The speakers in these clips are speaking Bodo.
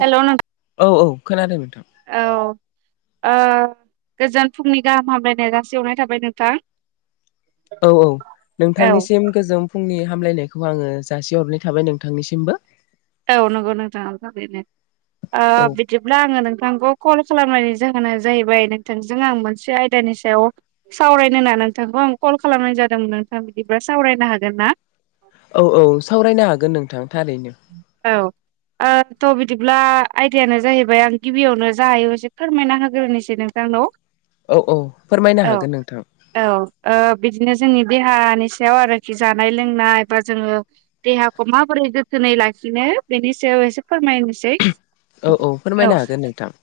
हेल' नों औ औ खोनादों नोंथां। औ ओ गोजोन फुंनि गाहाम हामलायनाय जासि हरनाय थाबाय नोंथां। औ औ औ नोंथांनिसिम गोजोन फुंनि हामलायनायखौ आङो जासिहरनाय थाबाय नोंथांनिसिमबो। औ नंगौ नोंथां थारैनो ओ औ बिदिब्ला आङो नों नोंथांखौ कल खालामनायनि जाहोना जाहैबाय नोंथांजों आं मोनसे आयदानि सायाव सावरायनो होनना नोंथांखौ आं कल खालामनाय जादोंमोन नोंथाङा बिदिब्ला सावरायनो हागोन ना? औ औ सावरायनो हागोन नोंथां। थारैनो औ। ओ थ' बिदिब्ला आयदायानो जाहैबाय आं गिबियावनो जा हायो एसे फोरमायना होग्रोनोसै नों नोंथांनाव। औ औ फोरमायनो औ हागोन नोंथां औ ओ बिदिनो जोंनि देहानि सायाव आरोखि जानाय लोंनाय बा जोङो देहाखौ माबोरै दिनै लाखिनो बेनि सायाव एसे फोरमायनोसै औ औ फोरमायनो हागोन नोंथां।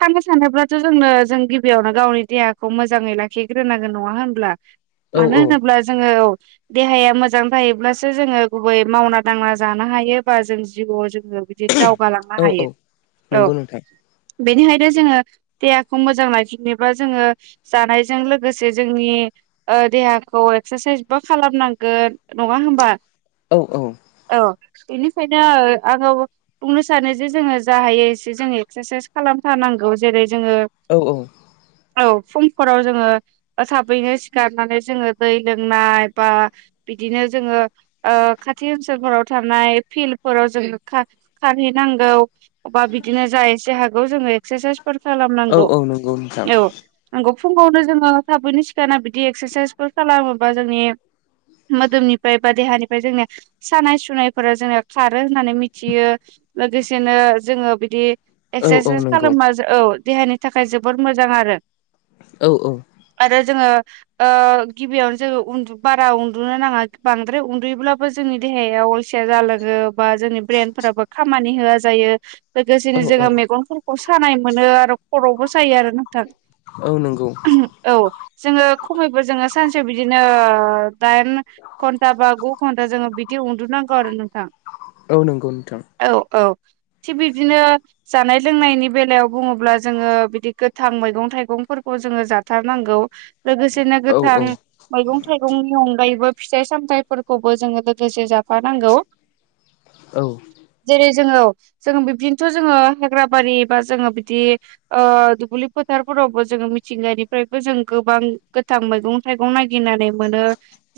थांनो सानोब्लाथ' जोंनो जों गिबियावनो गावनि देहाखौ मोजाङै लाखिग्रोनांगोन नङा होनब्ला? औ मानो औ होनोब्ला जोङो देहाया मोजां थायोब्लासो जोङो गुबै मावना नांला जानो हायोबा जों जिउआव ज जों बिदिनो दावगालांनो औ हायो औ औ। नंगौ नोंथां बेनिखायनो जोङो देहाखौ मोजां लाखिनोबा जोङो जानायजों लोगोसे जोंनि ओ देहाखौ एक्सारसाइसबो खालामनांगोन नङा होमबा? औ औ। औ बेनिखायनो आङो बुंनो सानो जे, जोङो जा हायो एसे जोङो एक्सारसाइस खालामथार नांगौ जेरै जोङो औ औ औ फुंफोराव जोङो थाबैनो सिखारनानै, जोङो दै लोंनाय बा बिदिनो जोङो ओ [unintelligible] खाथि ओनसोलफोराव थानाय फिल्डफोराव जों खार- खारहैनांगौ अबा बिदिनो जा एसे हागौ जोङो एक्सारसाइसफोर औ खालामनांगौ। औ नंगौ नोंथां औ, नंगौ। फुङावनो जोङो थाबैनो सिखारना बिदि एक्सारसाइसफोर खालामोबा जोंनि मोदोमनिफ्राय बा देहानिफ्राय जोंनि सानाय-सुनायफोरा जोङो खारो होननानै मिथियो। लोगोसेनो जोङो बिदि औ औ एक्सारसाइस नंगौ खालामबा, औ देहानि थाखाय जोबोद मोजां आरो। औ-औ। आरो जोङो ओ गिबियावनो जोङो उनदु बारा उन्दुनो नाङा बांद्राय उन्दुयोब्लाबो जोंनि देहाया अलसिया जालाङो बा जोंनि ब्रेन फोराबो खामानि होआ जायो। औ लोगोसेनो जोङो मेगनफोरखौ सानाय मोनो आरो खर'बो सायो आरो नोंथां। औ नंगौ औ जोङो खमैबो जोङो सानसे बिदिनो दाइान घन्टा बा गु घन दा जोङो बिदि उन्दुनांगौ आरो नोंथां औ नंगौ नोंथां। औ औ थिग बिदिनो जानाय- लोंनायनि बेलायाव बुङोब्ला जोङो बिदि गोथां मैगं-थाइगं [unintelligible] जोङो जाथारनांगौ। लोगोसेनो औ गोथां औ मैगं-थाइगंनि अनगायैबो फिथाइ- सामथाइफोरखौ [unintelligible] जोङो लोगोसे जाफानांगौ। औ। जोङो-जोङो बिबदिनोथ' जोङो हाग्रा बारि बा जोङो बिदि ओ दुब्लि फोथारफोर [unintelligible] जोङो मिथिंगानिफ्रायबो जों गोबां गोथां मैगं-थाइगं नागिरनानै मोनो।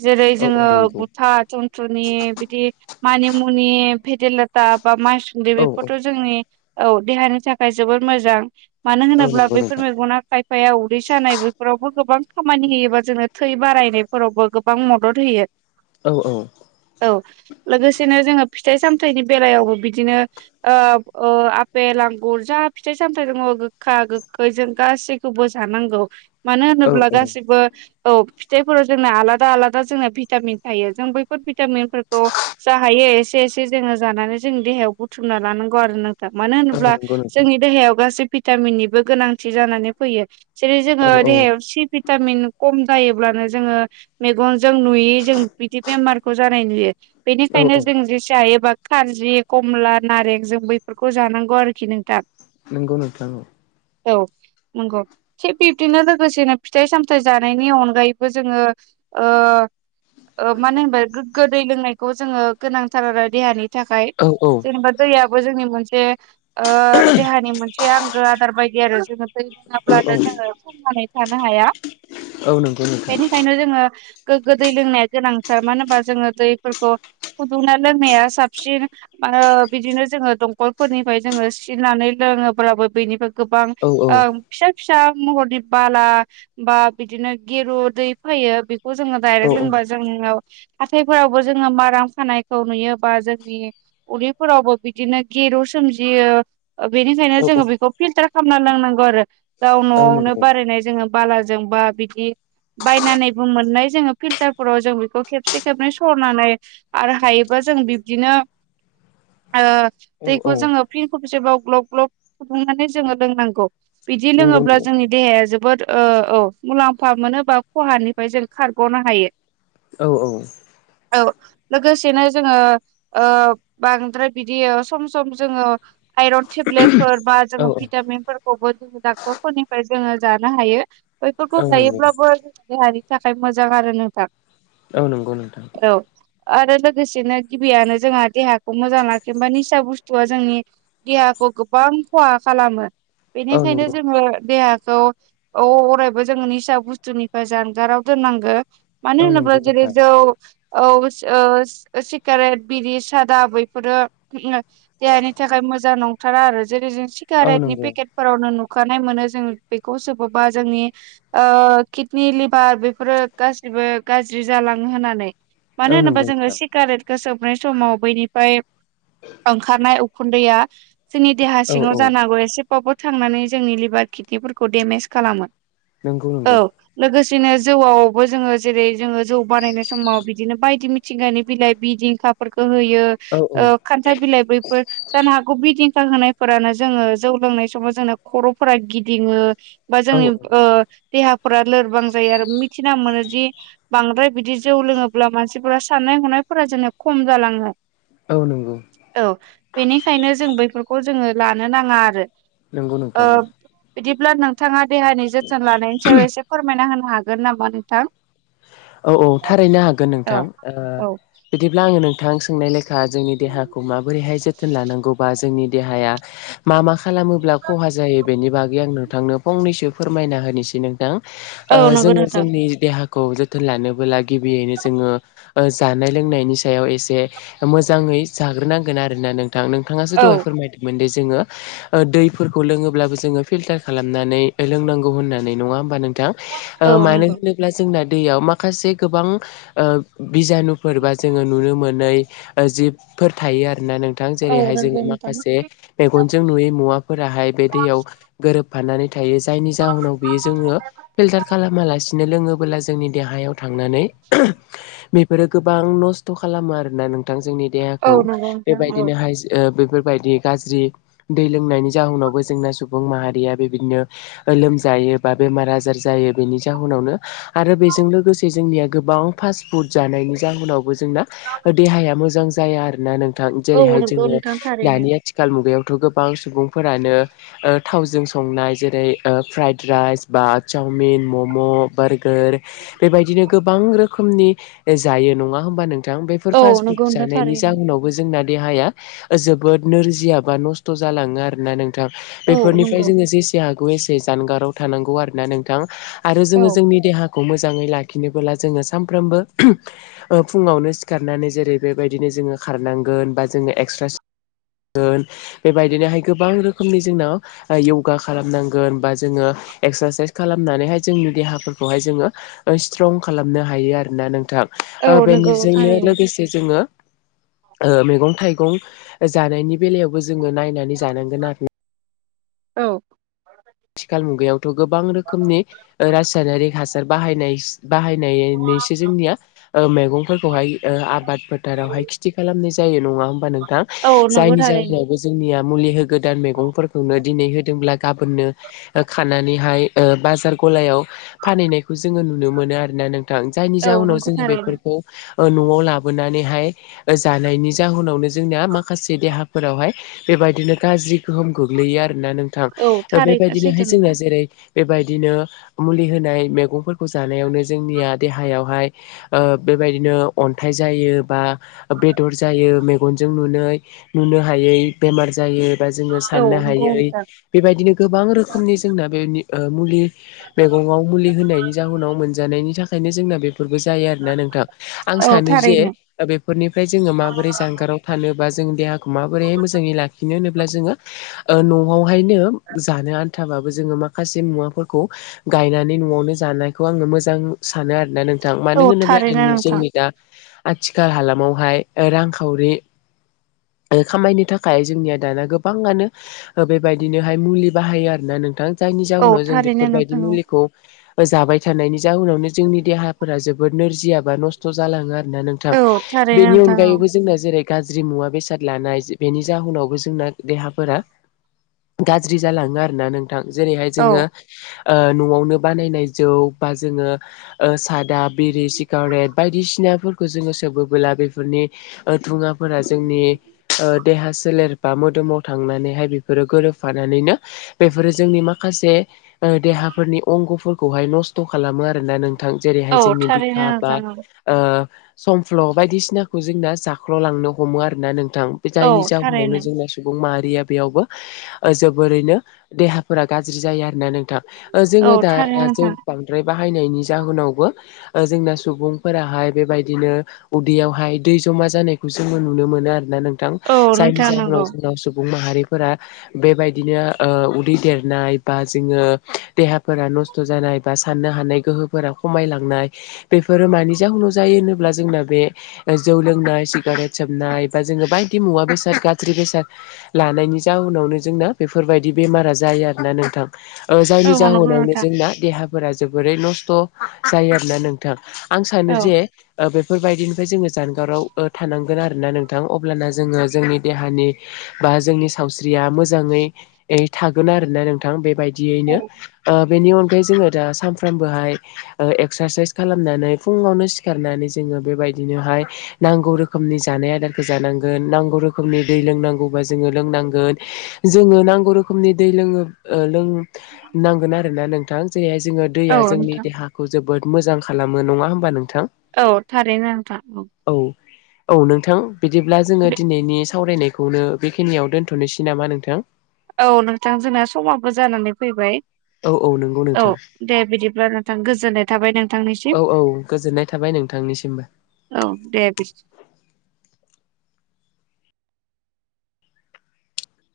जेरै औ औ जोङो नंगौ बुथा, थुन्थ्रनि बिदि मानि मुनि, भेदेरलाथा बा माइ सुन्दि औ औ बेफोरथ' जोंनि, औ देहानि थाखाय जबोर मोजां। मानो औ होनोब्ला नंगौ बैफोर नोंथां मेगना खायफाया उदै सानाय बैफोरावबो गोबां खामानि होयोबा जोङो थै बारायनायफोरावबो गोबां मदद होयो। औ-औ। औ लोगोसेनो जोङो फिथाइ - सामथायनि बेलायावबो बिदिनो ओ-ओ आपेल आंगुर जा फिथाइ - सामथाइ दङ गोखा-गोखै जों गासैखौबो जानांगौ। मानो औ होनोब्ला गासिबो, औ फिथाइफोराव जोंना आलादा- आलादा जोंना भिटामिन थायो जों बैफोर भिटामिनफोरखौ जा हायो एसे-एसे जोङो जानानै जोंनि देहायाव बुथुमना लानां [unintelligible] आरो नोंथां। मानो औ होनोब्ला नंगौ नोंथां जोंनि देहायाव गासै भिटामिननिबो गोनांथि जानानै फैयो। जेरै जोङो औ देहायाव औ सि भिटामिन खम जायोब्लानो जोङो मेगनजों नुयै जों बिदि बेमारखौ जानाय नुयो। औ बेनिखायनो औ जों जेसे हायो बा खारजि, कमला नारें जों बैफोरखौ जानांगौ आरोखि नोंथां। नोंगौ नोंथा। औ। नंगौ। थिग बिब्दिनो लोगोसेनो फिथाइ-सामथाइ जानायनि अनगायैबो जोङो ओ ओ मानो होनबा गोग्गो दै लोंनायखौ जोङो गोनांथार आरो देहानि थाखाय औ जेनेबा दैयाबो जोंनि मोनसे ओ देहानि मोनसे आंगो आदार बायदि आरो जोङो दै औ औ लोङाब्लानो जोङो थांनानै थानो हाया। औ नंगौ नोंथां बेनिखायनो जोङो गोग्गो दै लोंनाया गोनांथार मानो होनबा जोङो दैफोरखौ फुदुंना लोंनाया साबसिन आरो बिदिनो जोङो दंखलफोरनिफ्राय जोङो सिनानै लोङोब्लाबो बेनिफ्राय गोबां औ औ ओ फिसा फिसा महरनि बाला बा बिदिनो गिरु दै फैयो बे जों औ दायरेक लोंबा आव हाथायफोरावबो जोङो माराम खानायखौ नुयोबा जोंनि उदैफोरावबो बिदिनो गेरु समोमजियो ओ बेनिखायनो औ जोङो बेखौ फिल्टार खालामना लोंनांगौ आरो गाव औ न'आवनो नंगौ बारायनाय जोङो बालाजों बा बिदि बायनानैबो मोननाय जोङो फिल्टार फोराव जों बेखौ खेबसे खेबनै सरनानै आरो हायोबा जों बिब्दिनो ओ औ औ दैखौ जोङो फिन खबसेबाव ग्लब-ग्लब फुदुंनानै जोङो लोंनांगौ बिदि नंगौ लोङोब्ला नंगौ जोंनि देहाया जोब बोद ओ औ मुलाम्फा मोनोबा खहानिफ्राय जों खारग'नो हायो औ औ औ लोगोसेनो जोङो ओ बांद्राय बिदि सम सम जोङो आइरन टेब्लेट फोर बा औ जोङो भिटामिनफोरखौबो डाक्टर फोरनिफ्राय जोङो जानो हायो बैफोरखौ औ नंगौ लायोब्लाबो जों देहानि थाखाय मोजां आरो नोंथां औ नंगौ नोंथां औ आरो लोगोसेनो गिबियानो जोंहा देहाखौ मोजां लाखिनबा निसा बुस्थुआ जोंनि देहा गोबां खहा खालामो औ बेनिखायनो नंगौ जोङो देहा थ' औ अरायबो जोङो निसा बुस्थुनिफ्राय जानगाराव दोननांगो मानो औ होनोबा नंगौ जेरै नोंथां जौ औ सोस सिगारेट बिरि सादा बैफोरो देहानि थाखाय मोजां नंथारा आरो जेरै जों औ सिगारेटनि नंगौ पेकेटफोरावनो नुखानाय मोनो जों बेखौ सोबोबा जोंनि ओ किडनि लिभार बेफोरो गासैब जेबो गाज्रि जालाङो होननानै मानो औ होनोबा नंगौ जोङो नोंथां सिगारेटखौ सोब नाय समाव बैनिफ्राय ओंखारनाय उखुन्दैया जोंनि देहा औ सिङाव औ जानांगौ एसेबाबबो थांनानै जोंनि लिभार किडनिफोरखौ डेमेज खालामो नंगौ औ नंगौ लोगोसेनो जौआवबो जोङो जेरै जोङो जौ बानायनाय समाव बिदिनो बायदि मिथिंगानि बिलाइ बिदिंखाफोरखौ होयो औ औ ओ खान्थाल बिलाइ बैफोर जानो हागौ बिदि फिथा होनायफोरानो जोङो जौ लोंनाय समाव जोंनो खर'फोरा गिदिङो बा औ जोंनि ओ देहाफोरा लोरबां जायो आरो मिथिना मोनो जि बांद्राय बिदि जौ लोङोब्ला मानसिफोरा साननाय हनायफोरा जेननो खम जालाङो औ नंगौ औ बेनिखायनो जों बैफोरखौ जोङो लानो नाङा आरो नंगौ ओ नोंथां औ बिदिब्ला नोंथाङा देहानि जोथोन लानायनि सायाव एसे फोरमायना होनो हागोन नामा नोंथां औ औ थारैनो हागोन औ नोंथां ओ औ बिदिब्ला आङो नोंथां सोंनाय लेखा जोंनि देहाखौ माबोरैहाय जोथोन लानांगौबा जोंनि देहाया मा मा खालामोब्ला खहा जायो बेनि बागै आं नोंथांनो फंनैसो फोरमायना होनोसै नोंथां औ ओ नंगौ जोङो नोंथां जोंनि देहा जोथोन लानोबोला गिबियैनो जोङो जानाय लोंनायनि सायाव एसे मोजाङै जा थाग्रोनांगोन आर ना नोंथां नोंथाङासो औ दहाय फोरमायदोंमोन जोङो दैफोरखौ लोङोब्लाबो जोङो फिल्टार खालामनानै लोंनांगौ होननानै नङा होमबा नों थां औ मानो नंगौ होनोब्ला जोंना दैयाव माखासे गोबां ओ बिजानु फोरबा जोङो नुनो मोनै जिबफोर थायो आरोना नों थां औ जेरैहाय नंगौ जोङो नोंथां माखासे मेगनजों नुयै मुवाफोराहाय बे दैयाव गोरोबफानानै थायो जायनि जाहोनाव बियो जोङो फिलटार खालामालासेनो लोङोबला जोंनि देहायाव थांनानै बेफोरो गोबां नस्थ' खालामो आरो ना नोंथां जोंनि औ देहाखौ नंगौ नोंथां औ बेबायदिनोहाय ओ बायदि गाज्रि दै लोंनायनि जाहोनावबो जोंना सुबुं माहारिया बेबायदिनो लोमजायो जायो बा बेमार आजार जायो बेनि जाहोनावनो आरो बेजों लोगोसे जोंनिया गोबां फास्ट फुड जानायनि जाहोनाव बो जोंना देहाया मोजां जाया ना आरो नों थां औ जेरैहाय नंगौ जोङो नोंथां थारैनो दानि आथिखाल मुगायावथ' गोबां सुबुंफोरानो थावजों संनाय जेरै ओ फ्राइद राइस, बा चावमिन, मम', बारग खोर बेबायदिनो गोबां रोखोमनि जायो नङा हमबा नों थां। बेफोर औ पासबुक नंगौ नोंथां जानायनि थारैनो जाहोनावबो जोंना देहाया जोबोद नोरजिया बा नस्थ' जालाङो आरोना नों नोंथां, औ बेफोरनिफ्राय नंगौ जोङो जेसे हागौ एसे जानगाराव थानांगौ आरोना नोंथां। आरो जोङो औ जोंनि खौ मोजाङै लाखिनोबोला जोङो सबो ओ फुङावनो सिखारनानै जेरै बेबायदिनो जो खारनांगोन बा जोङो एक्स्रा बेबायदिनोहाय गोबां रोखोमनि जोंनाव योगा खालामनांगोन बा जोङो एक्सारसाइस खालामनानैहाय जोंनि देहाफोर खौहाय जोङो स्ट्रं खालामनो हायो आरोना औ नोंथां। नंगौ बेनिजोंनो थारैनो लोगोसे जोङो ओ मैगं-थाइगं जानायनि बेलायावबो जोङो नायनानै जानांगोन आर औ। थिखाल मुगायावथ' गोबां रोखोमनि रासायनारिक हासार बाहायनाय बाहायनानैसो जोंनिया मैगंफोरखौहाय आबाद फोथारावहाय खिथि खालामनाय जायो नङा होमबा नोंथां? औ नंगौ जायनि थारैनो जउनावबो जोंनिया मुलि होगोदान मैगंफोरखौनो दिनै होदोंब्ला गाबोननो खानानैहाय बाजार गलायाव फानहैनायखौ जोङो नुनो मोनो आरोना नोंथां। जायनि औ जाहोनाव नंगौ जोङो थारैनो बेफोरखौ न'आव लाबोनानैहाय जानायनि जाहोनावनो जोंनाया माखासे देहाफोरावहाय बे बेबायदिनो गाज्रि गोहोम गोग्लैयो आरो ना नोंथां। औ थारैनो बेबायदिनोहाय सैथो जोंना नोंथां जेरै बेबायदिनो मुलि होनाय मैगंफोरखौ जानायावनो जोंनिया देहायावहाय ओ बेबायदिनो अन्थाइ जायो बा बेदर जायो मेगनजों नुनै नुनो हायै बे-बेमार जायो। जोङो औ साननो नंगौ हायै नोंथां बेबायदिनो गोबां रोखोमनि जोंना बेनि मुलि मेगङाव मुलि होनायनि जाहोनाव मोनजानायनि थाखायनो जोंना बे फोरबो जाया आरोना नोंथां आं औ सानो जे थारैनो बेफोरनिफ्राय जोङो माबोरै जानगाराव थानोबा ज जों देहाखौ माबोरैहाय मोजाङै लाखिनो होनोब्ला जोङो ओ न'आवहायनो जानो आन्थाबाबो जोङो माखासे मुवाफोरखौ गायनानै न'आवनो जानायखौ आङो मोजां सानो आरोना नोंथां। मानो औ होनोब्ला थारैनो नोंनि नोंथां जोंनि दा आथिखाल हालामावहाय रांखावरि खामायनो थाखाय जोंनिया दाना गोबाङानो ओ बेबायदिनो मुलि बाहायो आरोना नोंथां, जायनि औ जाहोनाव जों थारैनो बेफोरबायदि नोंथां औ मुलिखौ जाबाय थानायनि जाउनावनो जोंनि देहाफोरा जोबोद नोरजियाबा नस्थ' जालाङो आ ना नोंथां। औ थारैनो बेनि नोंथां औ अनगायैबो जोंना जेरै गाज्रि मुवा बेसाद लानाय बेनि जाहोनावबो जोंना देहाफोरा गाज्रि जालाङो आरो ना नोंथां जेरैहाय औ जोङो ओ न'आवनो बानायनाय जौ बा जोङो ओ साद दा बिरि सिगारेट बायदिसिनाफोरखौ जोङो सोबोबोला बेफोरनि थुङाफोरा जोंनि ओ देहा सोलेर बा मोदोमाव थांनानैहाय बेफोरो गोरोब फानानैनो बेफोरो जोंनि माखासे ओ देहाफोरनि अंग'फोरखौहाय नसथ थ' खालामो आरोना नोंथां जेरैहाय जोंनि बिखा थारैनो बा नोंथां औ ओ समफ्ल' बायदिसिनाखौ जोंना जाख्ल'लांनो हमो आरोना नों थां जायनि औ जाहोनावनो थारैनो जोंना सुबुं माहारिया बेयावबो जोबोरैनो देहाफोरा गाज्रि जायो आरोना नोंथां। औ जोङो दा थारैनो जों नोंथां बांद्राय बाहायनायनि जाहोनावबो जोंना सुबुंफोराहाय बेबायदिनो उदैयावहाय दै जमा जानायखौ जोङो नुनो मोनो आरोना नोंथां, औ जायनि नोंथां जाहोनाव नंगौ जोंनाव सुबुं माहारिफोरा बेबायदिनो उदै देरनाय बा जोङो देहाफोरा नस्थ' जानाय बा साननो हानाय गोहोगोरा खमायलांनाय बेफोरो मानि जाहनाव जायो होनोब्ला बे जौ लों जोमनाय सिगारेत सोबनाय बा जोङो बायदि मुवा बेसाद गाज्रि बेसाद लानायनि जाउनावनो जोंना बेफोरबायदि बेमारा जायो आरोना नोंथां औ जायनि नंगौ जाहावनो नोंथां जों देहाफोरा जोबोरै नस्थ' जायो आरोना नोंथां आं सानो औ जे ओ बेफोरबायदिनिफ्राय जोङो जानगाराव ओ थानांग गोन आरो ना नोंथां अब्लाना जोङो जोंनि देहानि बा जोंनि सावस्रिया मोज जाङै एरै थागोन आरोना नोंथां बेबायदियैनो ओ बेनि अनगायै ओमफाय जोङो दा सानफ्रामबोहाय एक्सारसाइस खालामनानै फुङावनो सिखारनानै जोङो बेबाय बिदिनोहाय नांगौ रोखोमनि जानाय आदारखो जानांगोन नांगौ रोखोमनि दै लोंनांगौ बा जोङो लों नांगोन। जोङो नांगौ रोखोमनि दै लोङो ओ लोंनांगोन आरोना नोंथां? दैया जोङो औ दैया जोंनि नोंथां देहाखौ जोबोद मोजां खालामो नङा होमबा नों औ थारैनो नोंथां औ औ नोंथां बिदिब्ला जोङो दिनैनि सावरायनायखौनो बेखिनियाव दोनथनोसै नामा नों औ नोंथां जोंना समाबो जानानै फैबाय औ औ नंगौ औ नोंथां दे बिदिब्ला नोंथां गोजोननाय थाबाय औ नोंथांनिसिम। औ गोजोननाय थाबाय नोंथांनिसिमबो औ दे बिस